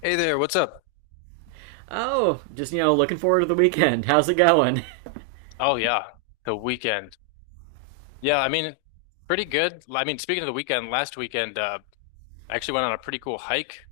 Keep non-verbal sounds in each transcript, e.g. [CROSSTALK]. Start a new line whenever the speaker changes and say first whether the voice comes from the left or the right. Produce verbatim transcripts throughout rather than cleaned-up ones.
left: Hey there, what's up?
right: Oh, just you know, looking forward to the weekend. [LAUGHS] How's it going? [LAUGHS]
left: Oh yeah, the weekend. Yeah, I mean, pretty good. I mean, speaking of the weekend, last weekend, uh, I actually went on a pretty cool hike.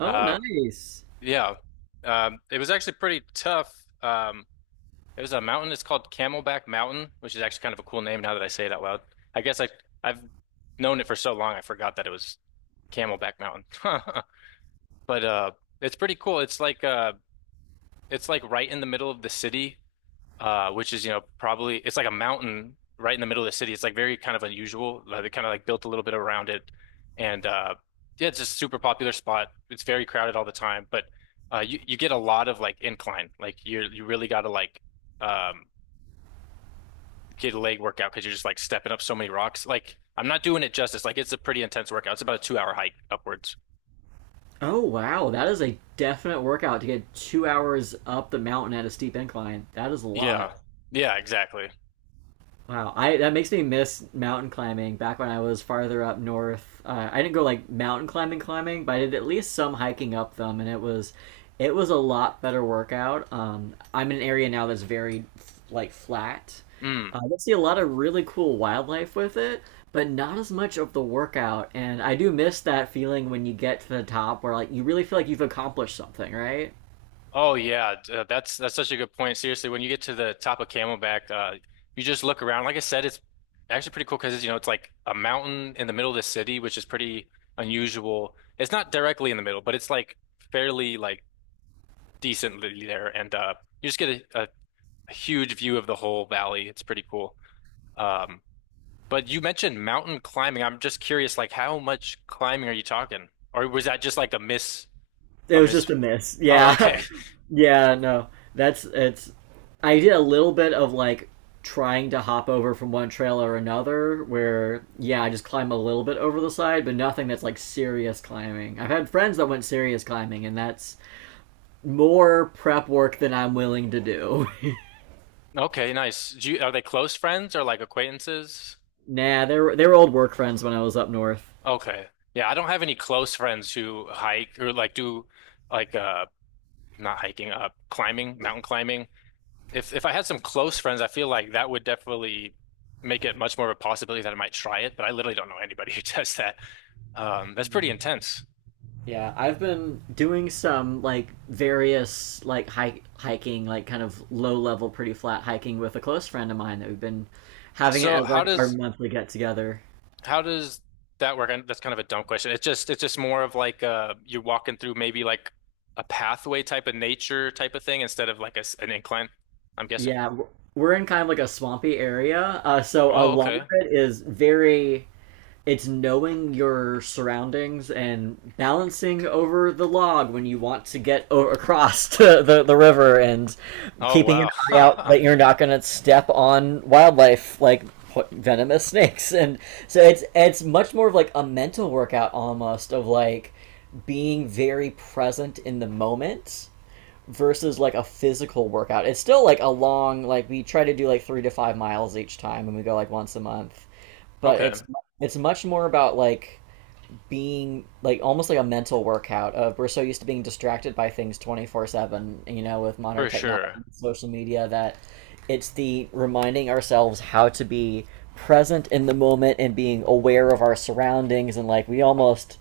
right: Oh,
left: Uh,
right: nice.
left: yeah, um, it was actually pretty tough. Um, it was a mountain. It's called Camelback Mountain, which is actually kind of a cool name now that I say it out loud. I guess I I've known it for so long, I forgot that it was Camelback Mountain. [LAUGHS] But uh, it's pretty cool. It's like uh, it's like right in the middle of the city. Uh, which is, you know, probably it's like a mountain right in the middle of the city. It's like very kind of unusual. Uh, they kind of like built a little bit around it, and uh, yeah, it's just a super popular spot. It's very crowded all the time, but uh, you you get a lot of like incline. Like you you really got to like um, get a leg workout because you're just like stepping up so many rocks. Like I'm not doing it justice. Like it's a pretty intense workout. It's about a two hour hike upwards.
right: Oh, wow. That is a definite workout to get two hours up the mountain at a steep incline. That is a lot.
left: Yeah, yeah, exactly.
right: Wow, I that makes me miss mountain climbing. Back when I was farther up north, uh, I didn't go like mountain climbing, climbing, but I did at least some hiking up them, and it was, it was a lot better workout. Um, I'm in an area now that's very like flat. Uh,
left: Mm.
right: I see a lot of really cool wildlife with it, but not as much of the workout. And I do miss that feeling when you get to the top, where like you really feel like you've accomplished something, right?
left: Oh yeah, d- uh, that's that's such a good point. Seriously, when you get to the top of Camelback, uh, you just look around. Like I said, it's actually pretty cool because you know it's like a mountain in the middle of the city, which is pretty unusual. It's not directly in the middle, but it's like fairly like decently there, and uh, you just get a, a huge view of the whole valley. It's pretty cool. Um, but you mentioned mountain climbing. I'm just curious, like how much climbing are you talking, or was that just like a miss
right: It
left: a
right: was
left: miss?
right: just a miss.
left: Oh, okay.
right: Yeah. [LAUGHS] Yeah, no. That's it's I did a little bit of like trying to hop over from one trail or another where yeah, I just climb a little bit over the side, but nothing that's like serious climbing. I've had friends that went serious climbing and that's more prep work than I'm willing to do.
left: Okay, nice. Do you, are they close friends or like acquaintances?
right: [LAUGHS] Nah, they were they were old work friends when I was up north.
left: Okay. Yeah, I don't have any close friends who hike or like do like uh not hiking, uh climbing, mountain climbing. If if I had some close friends, I feel like that would definitely make it much more of a possibility that I might try it, but I literally don't know anybody [LAUGHS] who does that. Um, that's pretty
right: Yeah.
left: intense.
right: Yeah, I've been doing some like various like hike hiking, like kind of low level, pretty flat hiking with a close friend of mine that we've been having it
left: So
right: as
left: how
right: like our
left: does
right: monthly get together.
left: How does that work? And That's kind of a dumb question. It's just it's just more of like uh you're walking through maybe like a pathway type of nature type of thing instead of like a s an incline, I'm guessing.
right: Yeah, we're we're in kind of like a swampy area, uh, so a
left: Oh,
right: lot of
left: okay.
right: it is very it's knowing your surroundings and balancing over the log when you want to get o- across [LAUGHS] to the, the river and
left: Oh,
right: keeping an
left: wow.
right: eye out that
left: [LAUGHS]
right: you're not going to step on wildlife like venomous [LAUGHS] snakes and so it's it's much more of like a mental workout almost of like being very present in the moment versus like a physical workout. It's still like a long like we try to do like three to five miles each time and we go like once a month. But
left: Okay,
right: it's it's much more about like being like almost like a mental workout of we're so used to being distracted by things twenty-four seven, you know, with modern
left: for
right: technology
left: sure.
right: and social media. That it's the reminding ourselves how to be present in the moment and being aware of our surroundings, and like we almost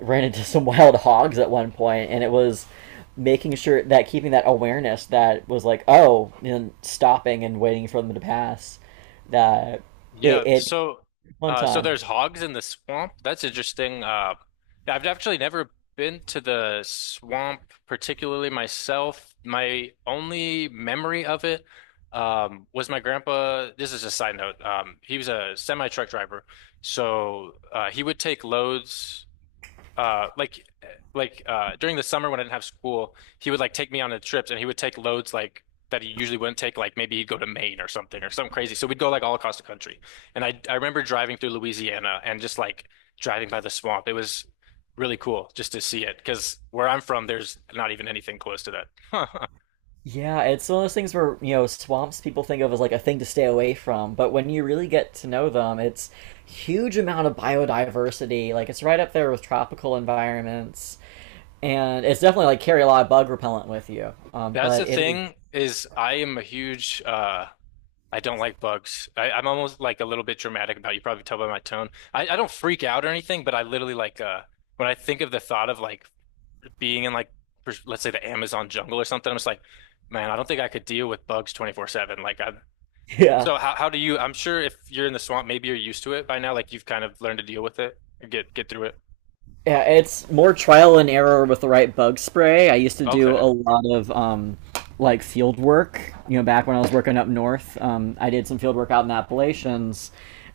right: ran into [LAUGHS] some wild hogs at one point, and it was making sure that keeping that awareness that was like oh, and stopping and waiting for them to pass that
left: Yeah,
right: it, it
left: so
right: one
left: uh so
right: time
left: there's hogs in the swamp. That's interesting. Uh I've actually never been to the swamp particularly myself. My only memory of it um was my grandpa, this is a side note. Um he was a semi truck driver. So uh he would take loads uh like like uh during the summer when I didn't have school, he would like take me on the trips and he would take loads like that he usually wouldn't take, like maybe he'd go to Maine or something or something crazy. So we'd go like all across the country. And I I remember driving through Louisiana and just like driving by the swamp. It was really cool just to see it because where I'm from, there's not even anything close to that.
right: Yeah, it's one of those things where, you know, swamps people think of as like a thing to stay away from, but when you really get to know them, it's huge amount of biodiversity. Like it's right up there with tropical environments. And it's definitely like carry a lot of bug repellent with you.
left: [LAUGHS]
right: Um,
left: That's
right: but
left: the
right: it is
left: thing is I am a huge uh I don't like bugs. I, I'm almost like a little bit dramatic about it. You probably tell by my tone. I, I don't freak out or anything, but I literally like uh when I think of the thought of like being in like pers- let's say the Amazon jungle or something, I'm just like, man, I don't think I could deal with bugs twenty-four seven. Like I
right: [LAUGHS] yeah.
left: So how how do you? I'm sure if you're in the swamp, maybe you're used to it by now, like you've kind of learned to deal with it or get get through it.
right: Yeah, it's more trial and error with the right bug spray. I used to do a
left: Okay.
right: lot of um, like field work. You know, back when I was working up north, um, I did some field work out in the Appalachians,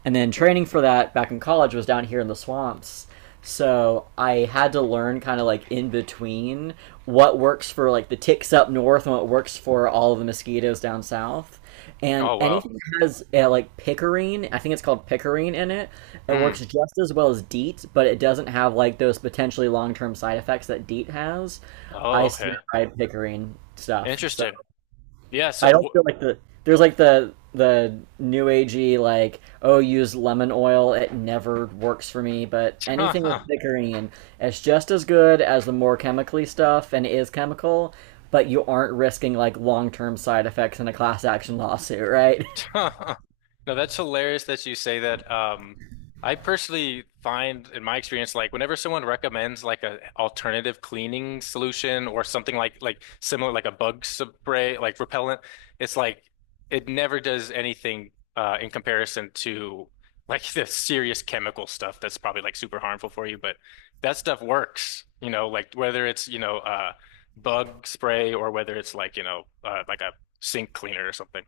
right: and then training for that back in college was down here in the swamps. So I had to learn kind of like in between what works for like the ticks up north and what works for all of the mosquitoes down south. And
left: Oh wow.
right: anything that has uh, like picarine. I think it's called picarine in it. It works
left: Hmm.
right: just as well as DEET, but it doesn't have like those potentially long term side effects that DEET has.
left: Oh,
right: I swear
left: okay.
right: by picarine stuff. So
left: Interesting. Yeah,
right: I don't
left: so
right: feel like the there's like the the new agey like oh use lemon oil, it never works for me, but anything with
left: wh- [LAUGHS]
right: thickerine is just as good as the more chemically stuff, and it is chemical, but you aren't risking like long-term side effects in a class action lawsuit. [LAUGHS] Right.
left: [LAUGHS] No, that's hilarious that you say that. Um, I personally find in my experience, like whenever someone recommends like a alternative cleaning solution or something like like similar, like a bug spray, like repellent, it's like it never does anything uh, in comparison to like [LAUGHS] the serious chemical stuff that's probably like super harmful for you. But that stuff works, you know, like whether it's, you know, uh, bug spray or whether it's like, you know, uh, like a sink cleaner or something.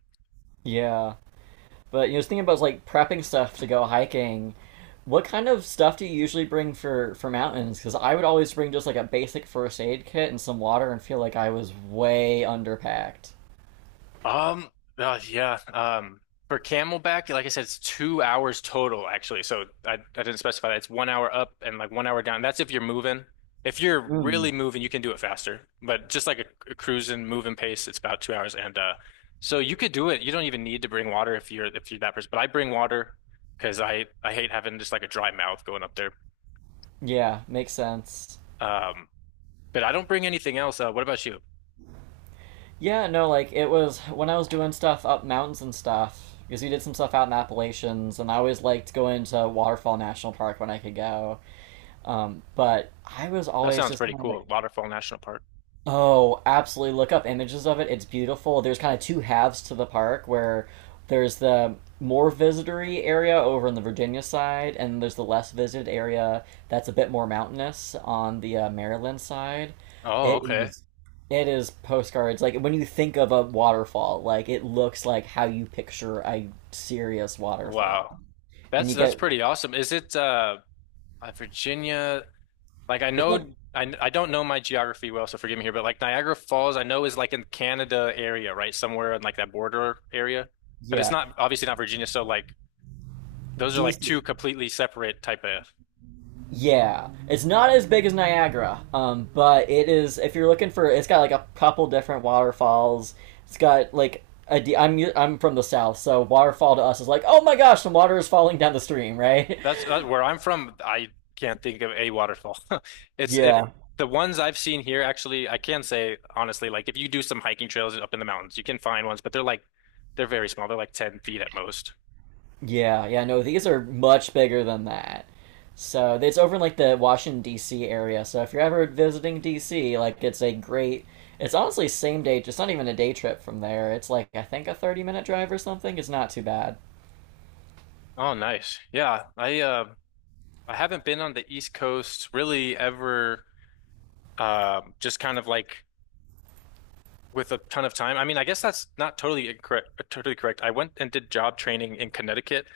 right: Yeah, but you know, just thinking about like prepping stuff to go hiking. What kind of stuff do you usually bring for for mountains? Because I would always bring just like a basic first aid kit and some water, and feel like I was way underpacked.
left: Um, uh, yeah. Um, for Camelback, like I said, it's two hours total actually. So I, I didn't specify that. It's one hour up and like one hour down. That's if you're moving. If you're really
right: Mm.
left: moving, you can do it faster. But just like a, a cruising, moving pace, it's about two hours. And uh, so you could do it. You don't even need to bring water if you're if you're that person. But I bring water because I I hate having just like a dry mouth going up there.
right: Yeah, makes sense.
left: Um, but I don't bring anything else. Uh, what about you?
right: Yeah, no, like it was when I was doing stuff up mountains and stuff because we did some stuff out in Appalachians, and I always liked going to Waterfall National Park when I could go. Um, but I was
left: That
right: always
left: sounds
right: just
left: pretty
right: kind of like,
left: cool. Waterfall National Park.
right: Oh, absolutely. Look up images of it. It's beautiful. There's kind of two halves to the park where there's the more visitory area over on the Virginia side, and there's the less visited area that's a bit more mountainous on the uh, Maryland side.
left: Oh,
right: It
left: okay.
right: is. It is postcards. Like when you think of a waterfall, like it looks like how you picture a serious waterfall.
left: Wow.
right: And
left: That's
right: you
left: that's
right: get
left: pretty awesome. Is it uh, uh, Virginia? Like I
right: it's like
left: know I, I don't know my geography well, so forgive me here, but like Niagara Falls, I know is like in Canada area, right? Somewhere in like that border area. But it's
right: Yeah,
left: not obviously not Virginia, so like those are like two
right: D C.
left: completely separate type of
right: Yeah, it's not as big as Niagara, um, but it is. If you're looking for, it's got like a couple different waterfalls. It's got like I D- I u- I'm from the south, so waterfall to us is like, oh my gosh, some water is falling down the stream, right?
left: that's uh, where I'm from. I can't think of a waterfall. [LAUGHS]
right: [LAUGHS]
left: It's if
right: Yeah,
left: the ones I've seen here actually, I can say honestly, like if you do some hiking trails up in the mountains, you can find ones, but they're like they're very small. They're like ten feet at most.
right: yeah, yeah. No, these are much bigger than that. So it's over in like the Washington D C area. So if you're ever visiting D C, like it's a great. It's honestly same day. It's not even a day trip from there. It's like I think a thirty minute drive or something. It's not too bad.
left: Oh, nice. Yeah, I uh, I haven't been on the East Coast really ever. Um, just kind of like with a ton of time. I mean, I guess that's not totally incorrect. uh, Totally correct. I went and did job training in Connecticut,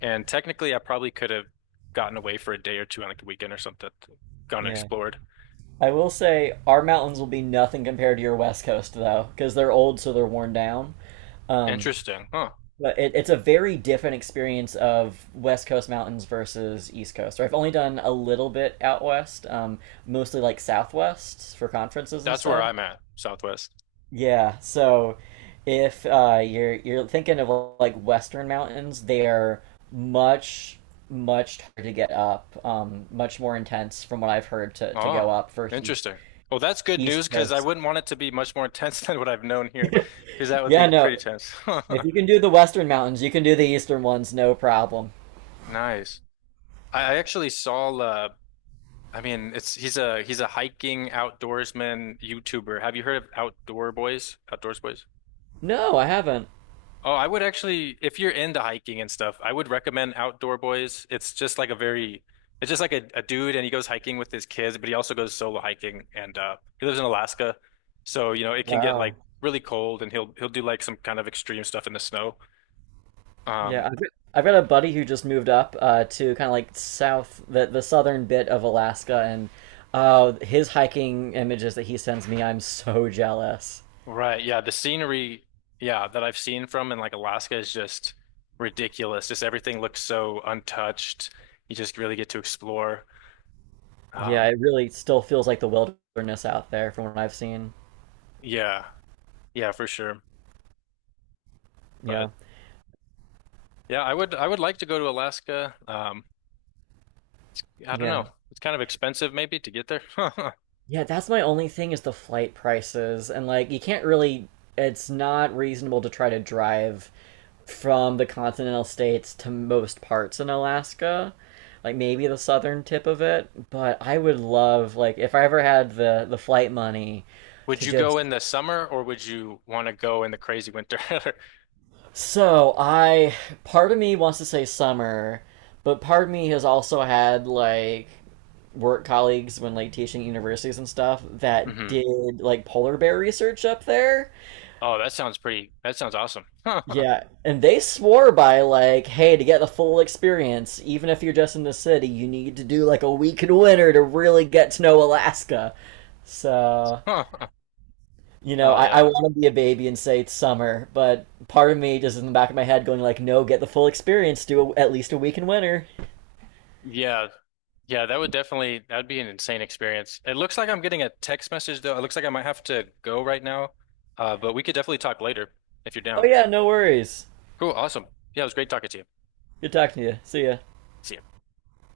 left: and technically, I probably could have gotten away for a day or two on like a weekend or something, gone and
right: Yeah.
left: explored.
right: I will say our mountains will be nothing compared to your West Coast though, because they're old, so they're worn down. Um,
left: Interesting, huh?
right: but it, it's a very different experience of West Coast mountains versus East Coast. Or I've only done a little bit out west, um, mostly like Southwest for conferences and
left: That's where
right: stuff.
left: I'm at, Southwest.
right: Yeah, so if uh, you're you're thinking of like Western mountains, they are much much harder to get up, um, much more intense from what I've heard to to go
left: Oh,
right: up versus
left: interesting. Well, that's good
right: East
left: news because I
right: Coast.
left: wouldn't want it to be much more intense [LAUGHS] than what I've known here,
right: [LAUGHS]
left: because that would be
right: Yeah,
left: pretty
right: no.
left: tense.
right: If
left: [LAUGHS]
right: you can do the western mountains, you can do the eastern ones, no problem.
left: Nice. I I actually saw uh I mean it's he's a he's a hiking outdoorsman YouTuber. Have you heard of Outdoor Boys? Outdoors Boys?
right: No, I haven't.
left: Oh, I would actually if you're into hiking and stuff, I would recommend Outdoor Boys. It's just like a very it's just like a, a dude and he goes hiking with his kids, but he also goes solo hiking and uh he lives in Alaska. So, you know, it can get
right: Wow.
left: like really cold and he'll he'll do like some kind of extreme stuff in the snow.
right: Yeah,
left: Um
right: I've, I've got a buddy who just moved up uh, to kind of like south, the, the southern bit of Alaska, and uh, his hiking images that he sends me, I'm so jealous.
left: Right. Yeah. The scenery, yeah, that I've seen from in like Alaska is just ridiculous. Just everything looks so untouched. You just really get to explore.
right: Yeah,
left: Um,
right: it really still feels like the wilderness out there from what I've seen.
left: yeah. Yeah, for sure.
right: Yeah,
left: But yeah, I would I would like to go to Alaska. Um, I don't
right: yeah.
left: know. It's kind of expensive maybe to get there. [LAUGHS]
right: Yeah, that's my only thing is the flight prices. And like you can't really it's not reasonable to try to drive from the continental states to most parts in Alaska. Like maybe the southern tip of it, but I would love like if I ever had the the flight money
left: Would
right: to
left: you go in
right: just
left: the summer or would you want to go in the crazy winter?
right: so I part of me wants to say summer, but part of me has also had like work colleagues when like teaching universities and stuff
left: [LAUGHS]
right: that
left: Hmm.
right: did like polar bear research up there.
left: Oh, that sounds pretty. That sounds awesome. [LAUGHS]
right: Yeah, and they swore by like, hey, to get the full experience, even if you're just in the city, you need to do like a week in winter to really get to know Alaska. So
left: Oh
right: you know, I, I
left: yeah.
right: want to be a baby and say it's summer, but part of me just in the back of my head going like, no, get the full experience, do a, at least a week in winter.
left: Yeah. Yeah, that would definitely that would be an insane experience. It looks like I'm getting a text message though. It looks like I might have to go right now. Uh, but we could definitely talk later if you're
right: Oh
left: down.
right: yeah, no worries.
left: Cool, awesome. Yeah, it was great talking to you.
right: Good talking to you. See ya.
left: See ya.